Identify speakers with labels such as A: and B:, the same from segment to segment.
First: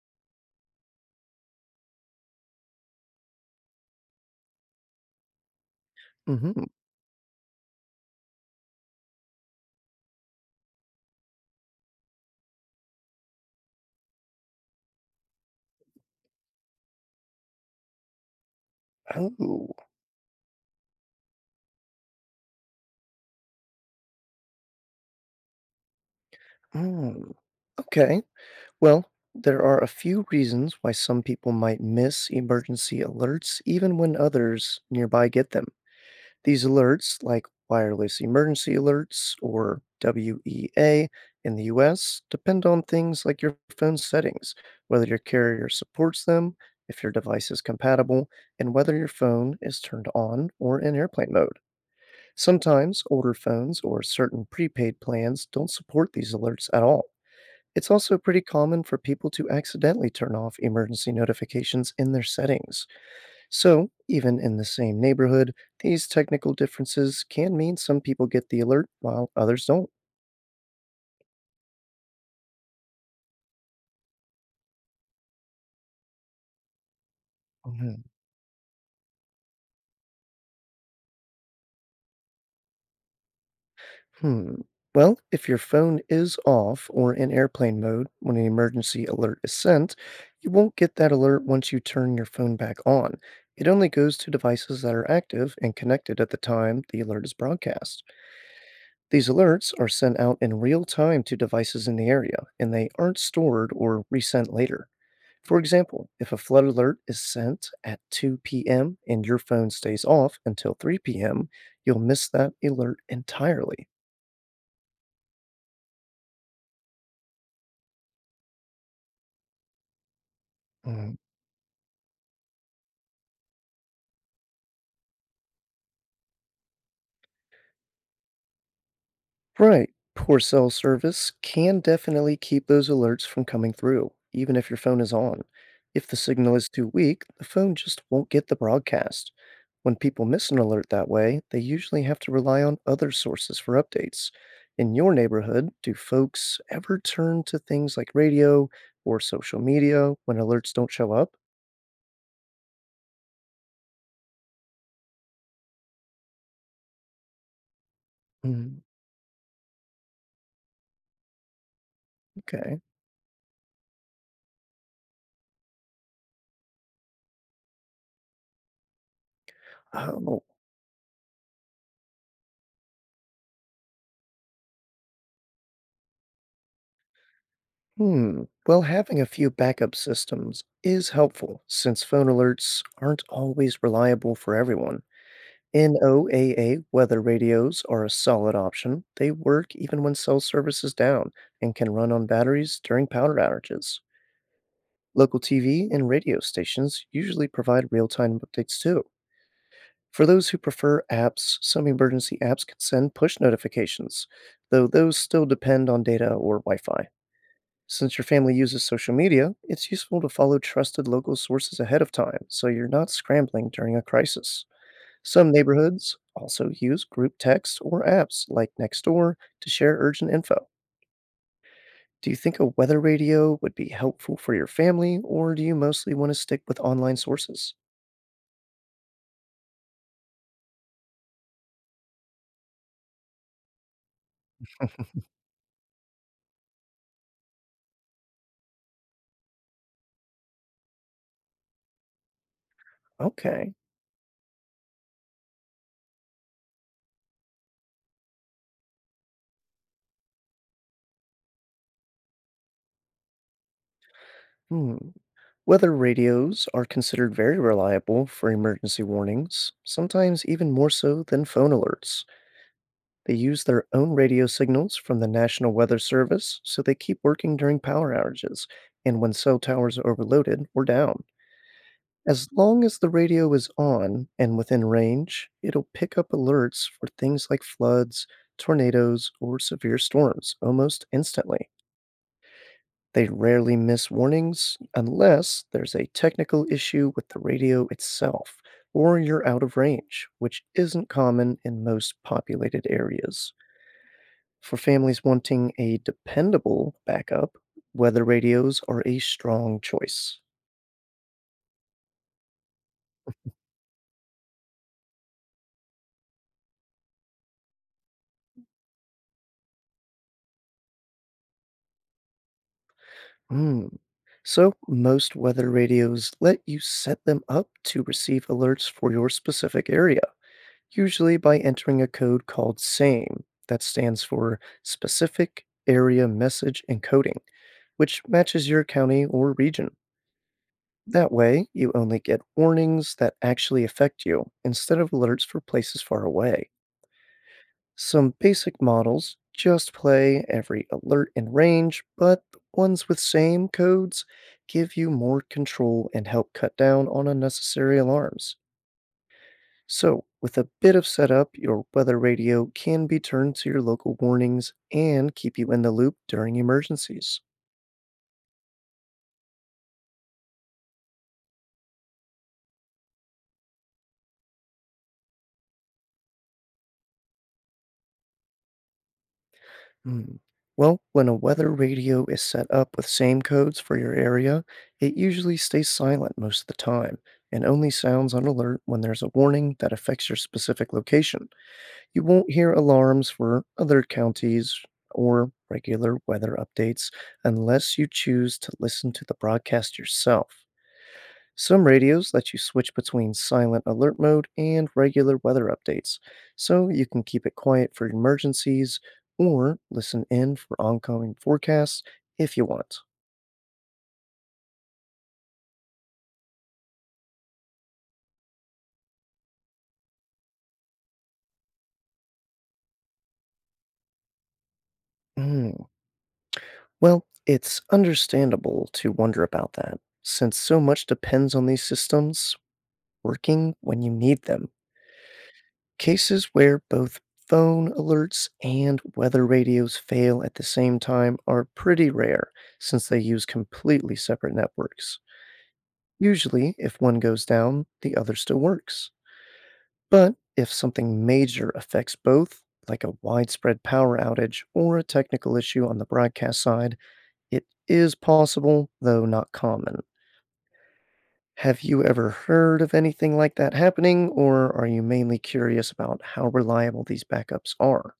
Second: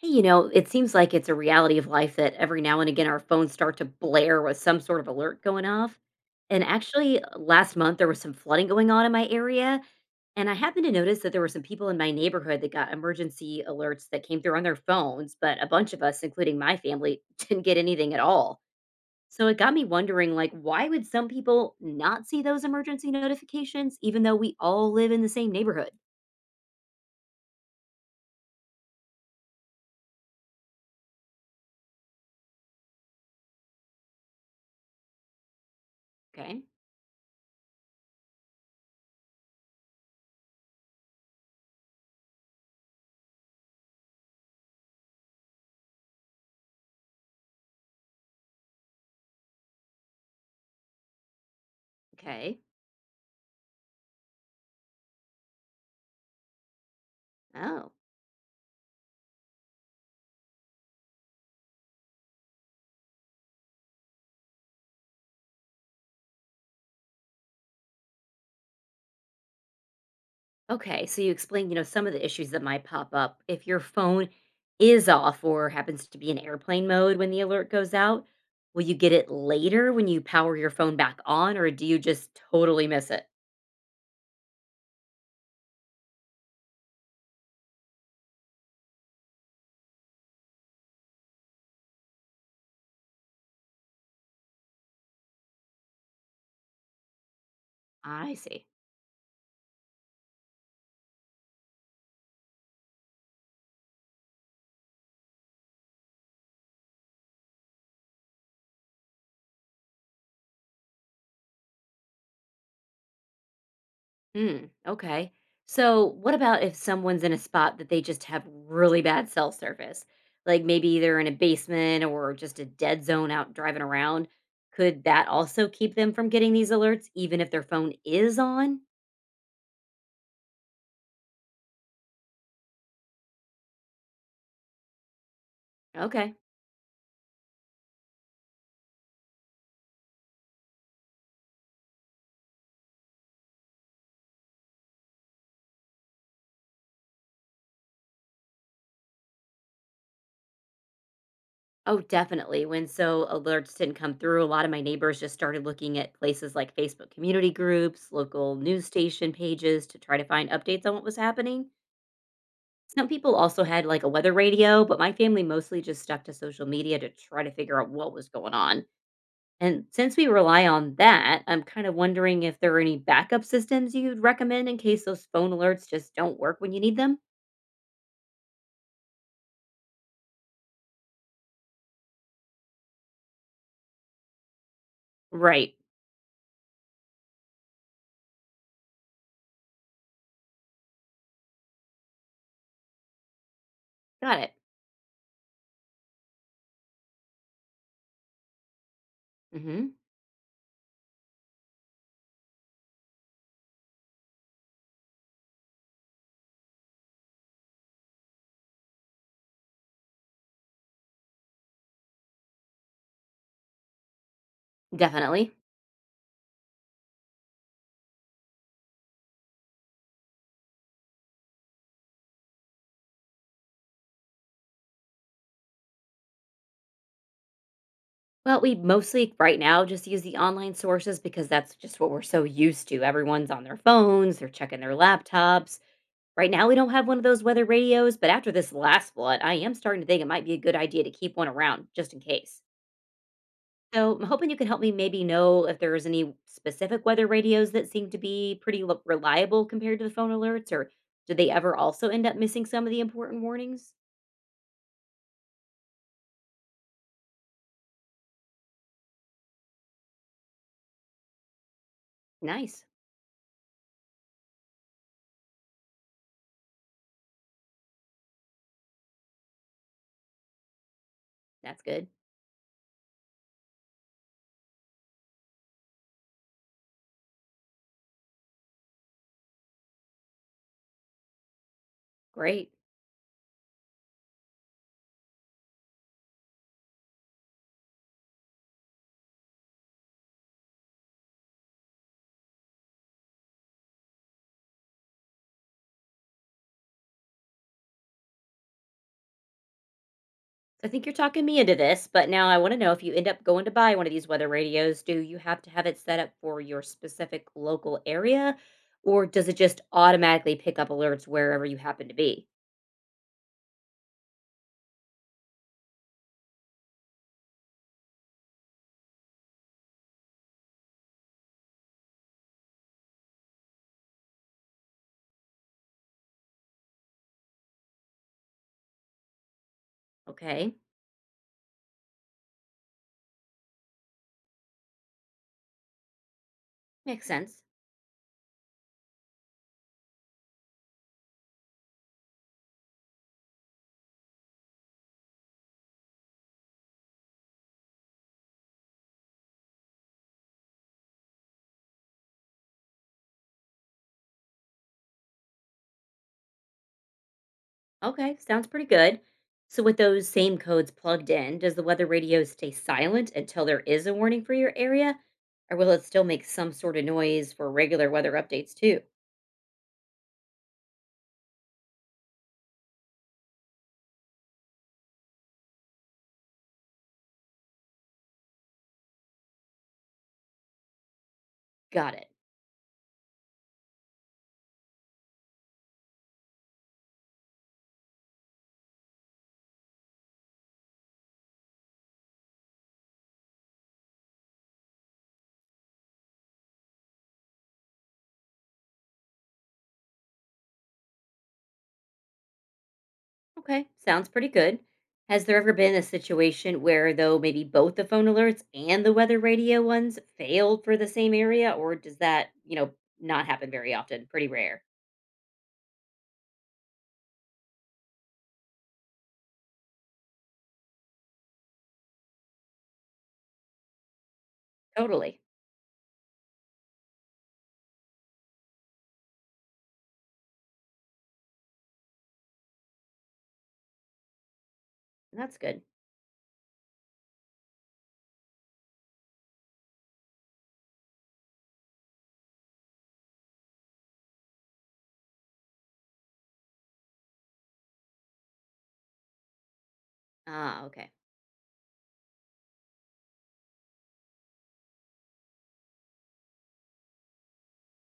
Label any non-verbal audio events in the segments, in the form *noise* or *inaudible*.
A: Hey, you know, it seems like it's a reality of life that every now and again our phones start to blare with some sort of alert going off. And
B: Mhm.
A: actually, last month there was some flooding going on in my area. And I happened to notice that there were some people in my neighborhood that got emergency alerts that came through on their phones, but a bunch of us, including my family, *laughs* didn't get anything at all. So it
B: Oh,
A: got me wondering, like, why would some people not see those emergency notifications even though we all live in the same neighborhood?
B: mm. Okay. Well, there are a few reasons why some people might miss emergency alerts even when others nearby get them. These
A: Okay.
B: alerts, like wireless emergency alerts or WEA in the US, depend on things like your phone settings, whether your carrier supports them, if your device is compatible, and whether your phone is turned on or in airplane mode.
A: Okay.
B: Sometimes older phones or certain prepaid plans don't support these alerts at all. It's
A: Oh.
B: also pretty common for people to accidentally turn off emergency notifications in their settings. So, even in the same neighborhood, these technical differences can mean some people get the alert while others don't.
A: Okay, so you explained, you know, some of the issues that might pop up if your phone is off or happens to be in airplane mode when the alert goes
B: Mhm.
A: out. Will you get it later when you power your phone back on, or do you just totally miss it?
B: Hmm. Well, if your phone is off or in airplane mode when an emergency alert is sent, you won't get that alert once you turn your phone back on. It only goes to devices that are active and connected at the time the alert is broadcast.
A: I see.
B: These alerts are sent out in real time to devices in the area, and they aren't stored or resent later. For example, if a flood alert is sent at 2 p.m. and your phone stays off until 3 p.m., you'll miss that alert entirely.
A: Hmm. Okay. So, what about if someone's in a spot that they just have really bad cell service? Like, maybe
B: Hmm.
A: they're in a basement or just a dead zone out driving around. Could that also keep them from getting these alerts, even if their phone is on?
B: Right. Poor cell service can definitely keep those alerts from coming through, even if your phone is on. If the
A: Okay.
B: signal is too weak, the phone just won't get the broadcast. When people miss an alert that way, they usually have to rely on other sources for updates. In your neighborhood, do folks ever turn to things like radio or social media when alerts don't show up?
A: Oh, definitely. When so alerts didn't come through, a lot of my neighbors just started looking at places like Facebook community groups, local
B: Mm,
A: news station pages to try to find updates on what was happening.
B: okay.
A: Some people also had like a weather radio, but my family mostly just stuck to social media to try to figure out what was going on. And since we
B: Oh,
A: rely on that, I'm kind of wondering if there are any backup systems you'd recommend in case those phone alerts just don't work when you need them.
B: hmm. Well, having a few backup systems is helpful since phone alerts aren't always reliable for everyone.
A: Right.
B: NOAA weather radios are a solid option. They work even when cell service is down and can run on batteries during power outages.
A: Got it.
B: Local TV and radio stations usually provide real time updates too.
A: Hmm.
B: For those who prefer apps, some emergency apps can send push notifications, though those still depend on data or Wi Fi. Since your family uses social media, it's useful to follow trusted local sources ahead of time so you're not scrambling during a crisis. Some
A: Definitely.
B: neighborhoods also use group text or apps like Nextdoor to share urgent info. Do you think a weather radio would be helpful for your family, or do you mostly want to stick with online sources?
A: Well, we mostly right now just use the online sources because that's just what we're so used to. Everyone's on their phones, they're checking their laptops. Right now, we don't have one of those weather radios, but after this last flood, I am starting to think it might be a good idea to keep one around just in case.
B: Okay.
A: So I'm hoping you can help me maybe know if there's any specific weather radios that seem to be pretty reliable compared to the phone alerts, or do they ever also end up missing some of the important warnings?
B: Hmm. Weather radios are considered very reliable for emergency warnings, sometimes even more so than phone alerts.
A: Nice.
B: They use their own radio signals from the National Weather Service, so they keep working during power outages and when cell towers are overloaded or down.
A: That's good.
B: As long as the radio is on and within range, it'll pick up alerts for things like floods, tornadoes, or severe storms almost instantly.
A: Great.
B: They rarely miss warnings unless there's a technical issue with the radio itself or you're out of range, which isn't common in most populated areas. For families wanting a dependable backup, weather radios are a strong choice.
A: I think you're talking me into this, but now I want to know, if you end up going to buy one of these weather radios, do you have to have it set up for your specific local area, or does it just automatically pick up alerts wherever you happen to be?
B: Hmm. So, most weather radios let you set them up to receive alerts for your specific area, usually by entering a code called SAME, that stands for Specific Area Message Encoding, which matches your county or region.
A: Okay,
B: That way, you only get warnings that actually affect you instead of alerts for places far away.
A: makes sense.
B: Some basic models just play every alert and range, but the ones with same codes give you more control and help cut down on unnecessary alarms. So, with a bit of setup, your weather radio can be turned to your local warnings and keep you in the loop during emergencies.
A: Okay, sounds pretty good. So, with those same codes plugged in, does the weather radio stay silent until there is a warning for your area, or will it still make some sort of noise for regular weather updates too?
B: Hmm. Well, when a weather radio is set up with same codes for your area, it usually stays silent most of the time and only sounds on alert when there's a warning that affects your specific location.
A: Got
B: You
A: it.
B: won't hear alarms for other counties or regular weather updates unless you choose to listen to the broadcast yourself. Some radios let you switch between silent alert mode and regular weather updates, so you can keep it quiet for emergencies or listen in for oncoming forecasts if you want.
A: Okay, sounds pretty good. Has there ever been a situation where, though, maybe both the phone alerts and the weather radio ones failed for the same area, or does that, you know, not happen very often? Pretty rare.
B: Mm, well, it's understandable to wonder about that, since so much depends on these systems working when you need them.
A: Totally.
B: Cases where both phone alerts and weather radios fail at the same time are pretty rare, since they use completely separate networks.
A: That's good.
B: Usually, if one goes down, the other still works. But if something major affects both, like a widespread power outage or a technical issue on the broadcast side, it is possible, though not common.
A: Ah, okay.
B: Have you ever heard of anything like that happening, or are you mainly curious about how reliable these backups are?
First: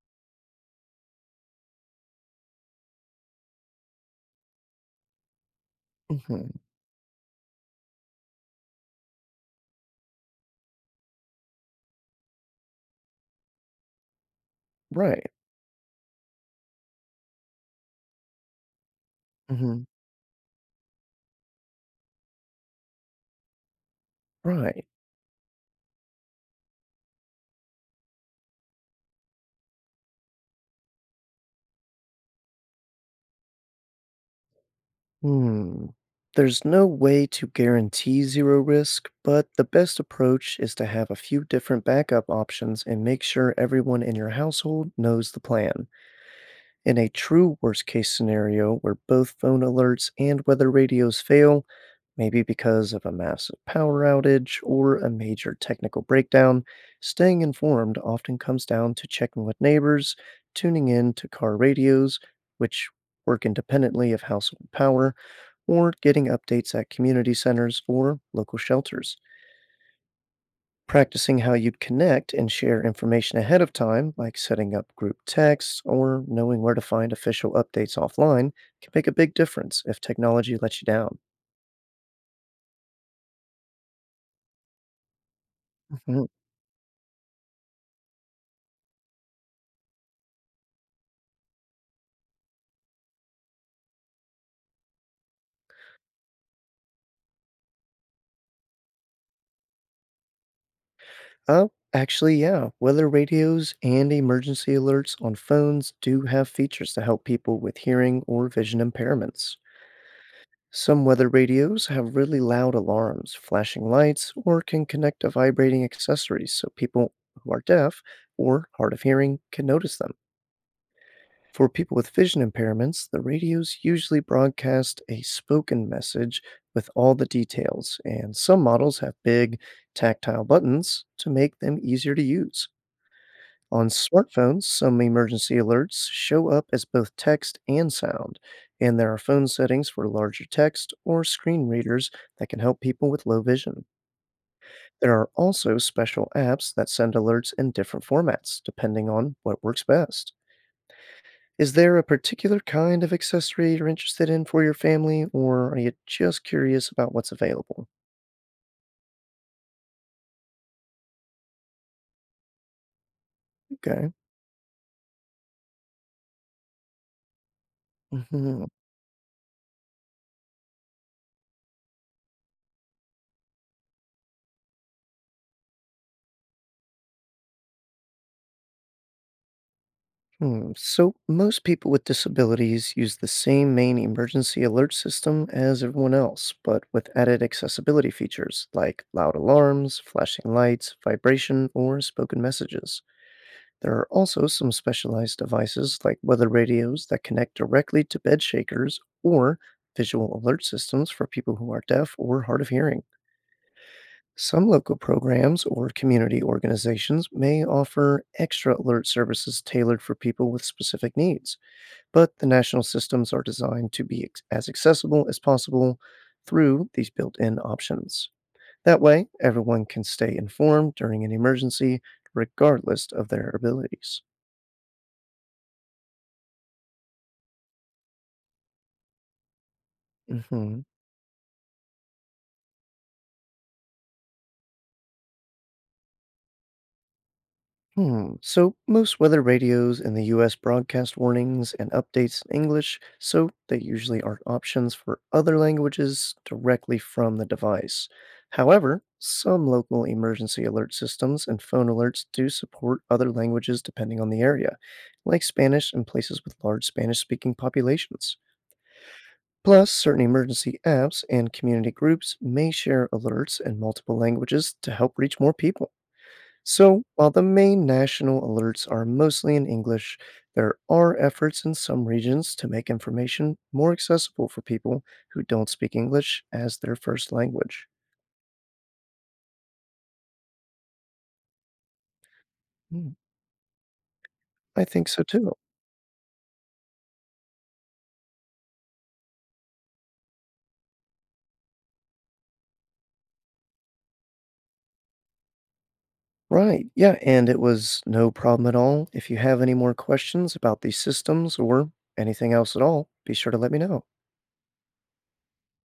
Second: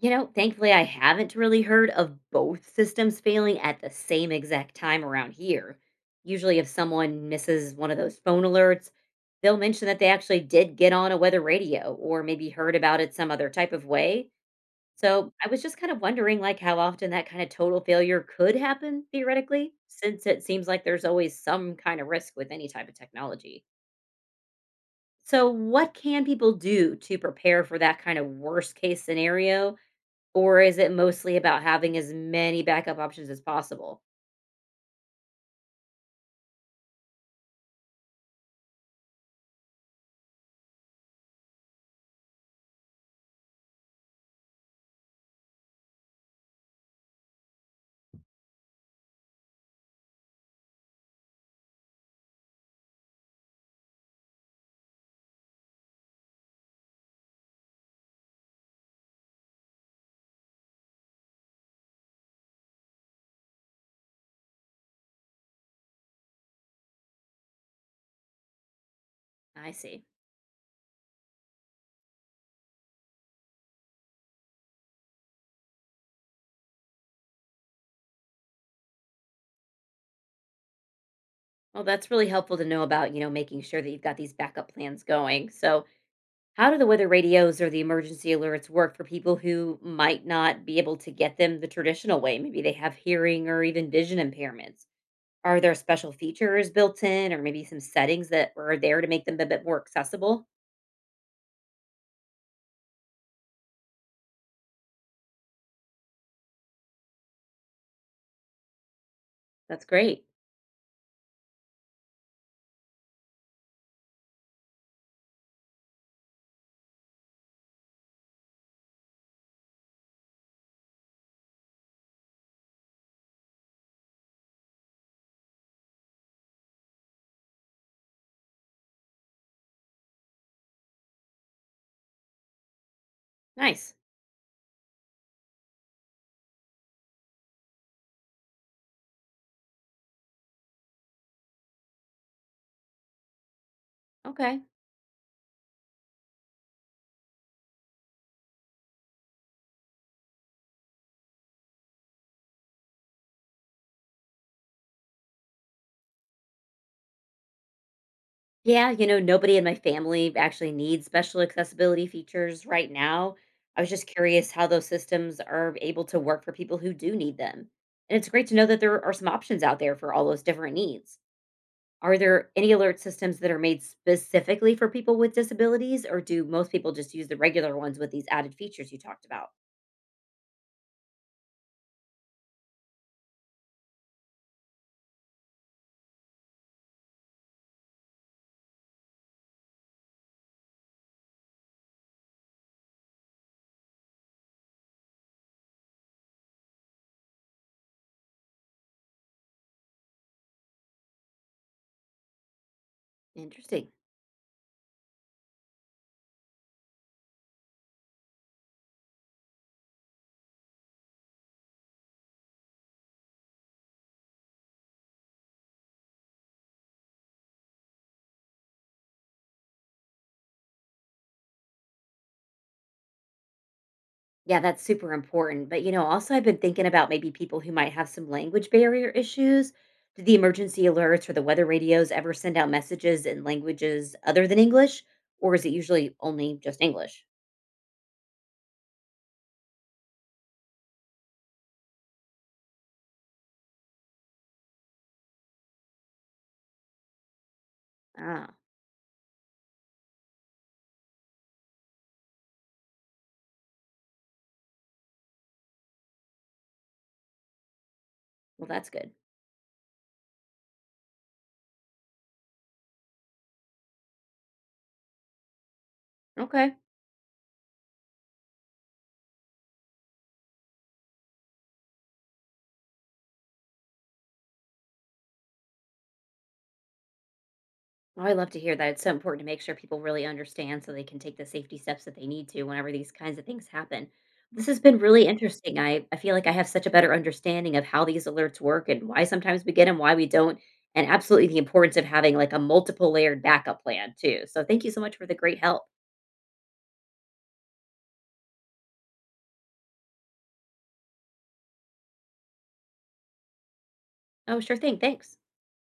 A: You know, thankfully, I haven't really heard of both systems failing at the same exact time around here.
B: Hmm.
A: Usually, if someone misses one of those phone alerts, they'll mention that they actually did get on a weather radio or maybe heard about it some other type of way.
B: Right.
A: So, I was just kind of wondering, like, how often that kind of total failure could happen theoretically,
B: Hmm.
A: since it seems like there's always some kind of risk with any type of technology.
B: Right.
A: So, what can people do to prepare for that kind of worst case scenario? Or is it mostly about having as many backup options as possible?
B: Hmm. There's no way to guarantee zero risk, but the best approach is to have a few different backup options and make sure everyone in your household knows the plan. In a true worst case scenario where both phone alerts and weather radios fail, maybe because of a massive power outage or a major technical breakdown, staying informed often comes down to checking with neighbors, tuning in to car radios, which work independently of household power or getting updates at community centers or local shelters.
A: I see.
B: Practicing how you'd connect and share information ahead of time, like setting up group texts or knowing where to find official updates offline, can make a big difference if technology lets you down.
A: Well, that's really helpful to know about, you know, making sure that you've got these backup plans going. So,
B: Mhm.
A: how do the weather radios or the emergency alerts work for people who might not be able to get them the traditional way? Maybe they have hearing or even vision impairments. Are there special features built in or maybe some settings that are there to make them a bit more accessible?
B: Oh, actually, yeah, weather radios and emergency alerts on phones do have features to help people with hearing or vision impairments.
A: That's great.
B: Some weather radios have really loud alarms, flashing lights, or can connect to vibrating accessories so people who are deaf or hard of hearing can notice them. For people with vision impairments, the radios usually broadcast a spoken message with all the details, and some models have big, tactile buttons to make them easier to use. On
A: Nice.
B: smartphones, some emergency alerts show up as both text and sound, and there are phone settings for larger text or screen readers that can help people with low vision.
A: Okay.
B: There are also special apps that send alerts in different formats, depending on what works best. Is there a particular kind of accessory you're interested in for your family, or are you just curious about what's available?
A: Yeah, you know, nobody in my family actually needs special accessibility features right now. I was just
B: Okay.
A: curious how those systems are able to work for people who do need them. And it's great to
B: Mhm.
A: know that there are some options out there for all those different needs. Are there any alert systems that are made specifically for people with disabilities, or do most people just use the regular ones with these added features you talked about?
B: Hmm, so, most people with disabilities use the same main emergency alert system as everyone else, but with added accessibility features like loud alarms, flashing lights, vibration, or spoken messages. There are also some specialized devices like weather radios that connect directly to bed shakers or visual alert systems for people who are deaf or hard of hearing.
A: Interesting.
B: Some local programs or community organizations may offer extra alert services tailored for people with specific needs but the national systems are designed to be as accessible as possible through these built in options. That way, everyone can stay informed during an emergency, regardless of their abilities.
A: Yeah, that's super important. But you know, also I've been thinking about maybe people who might have some language barrier issues. Do the emergency
B: Mhm.
A: alerts or the weather radios ever send out messages in languages other than English, or is it usually only just English?
B: Hmm. So most weather radios in the US broadcast warnings and updates in English, so they usually aren't options for other languages directly from the device.
A: Ah,
B: However, some local emergency alert systems and phone alerts do support other languages depending on the area, like Spanish in places with large Spanish speaking populations.
A: well, that's good.
B: Plus, certain emergency apps and community groups may share alerts in multiple languages to help reach more people.
A: Okay.
B: So, while the main national alerts are mostly in English, there are efforts in some regions to make information more accessible for people who don't speak English as their first language.
A: Oh, I love to hear that. It's so important to make sure people really understand so they can take the safety steps that they need to whenever
B: Hmm.
A: these kinds of things happen. This has
B: I
A: been
B: think so
A: really
B: too.
A: interesting. I feel like I have such a better understanding of how these alerts work and why sometimes we get them, why we don't, and absolutely the importance of having like a multiple layered backup plan too. So thank you so much for the great help.
B: Right. Yeah. And it was no problem at all. If you have any more questions about these systems or anything else at all, be sure to let me know.
A: Oh, sure thing. Thanks.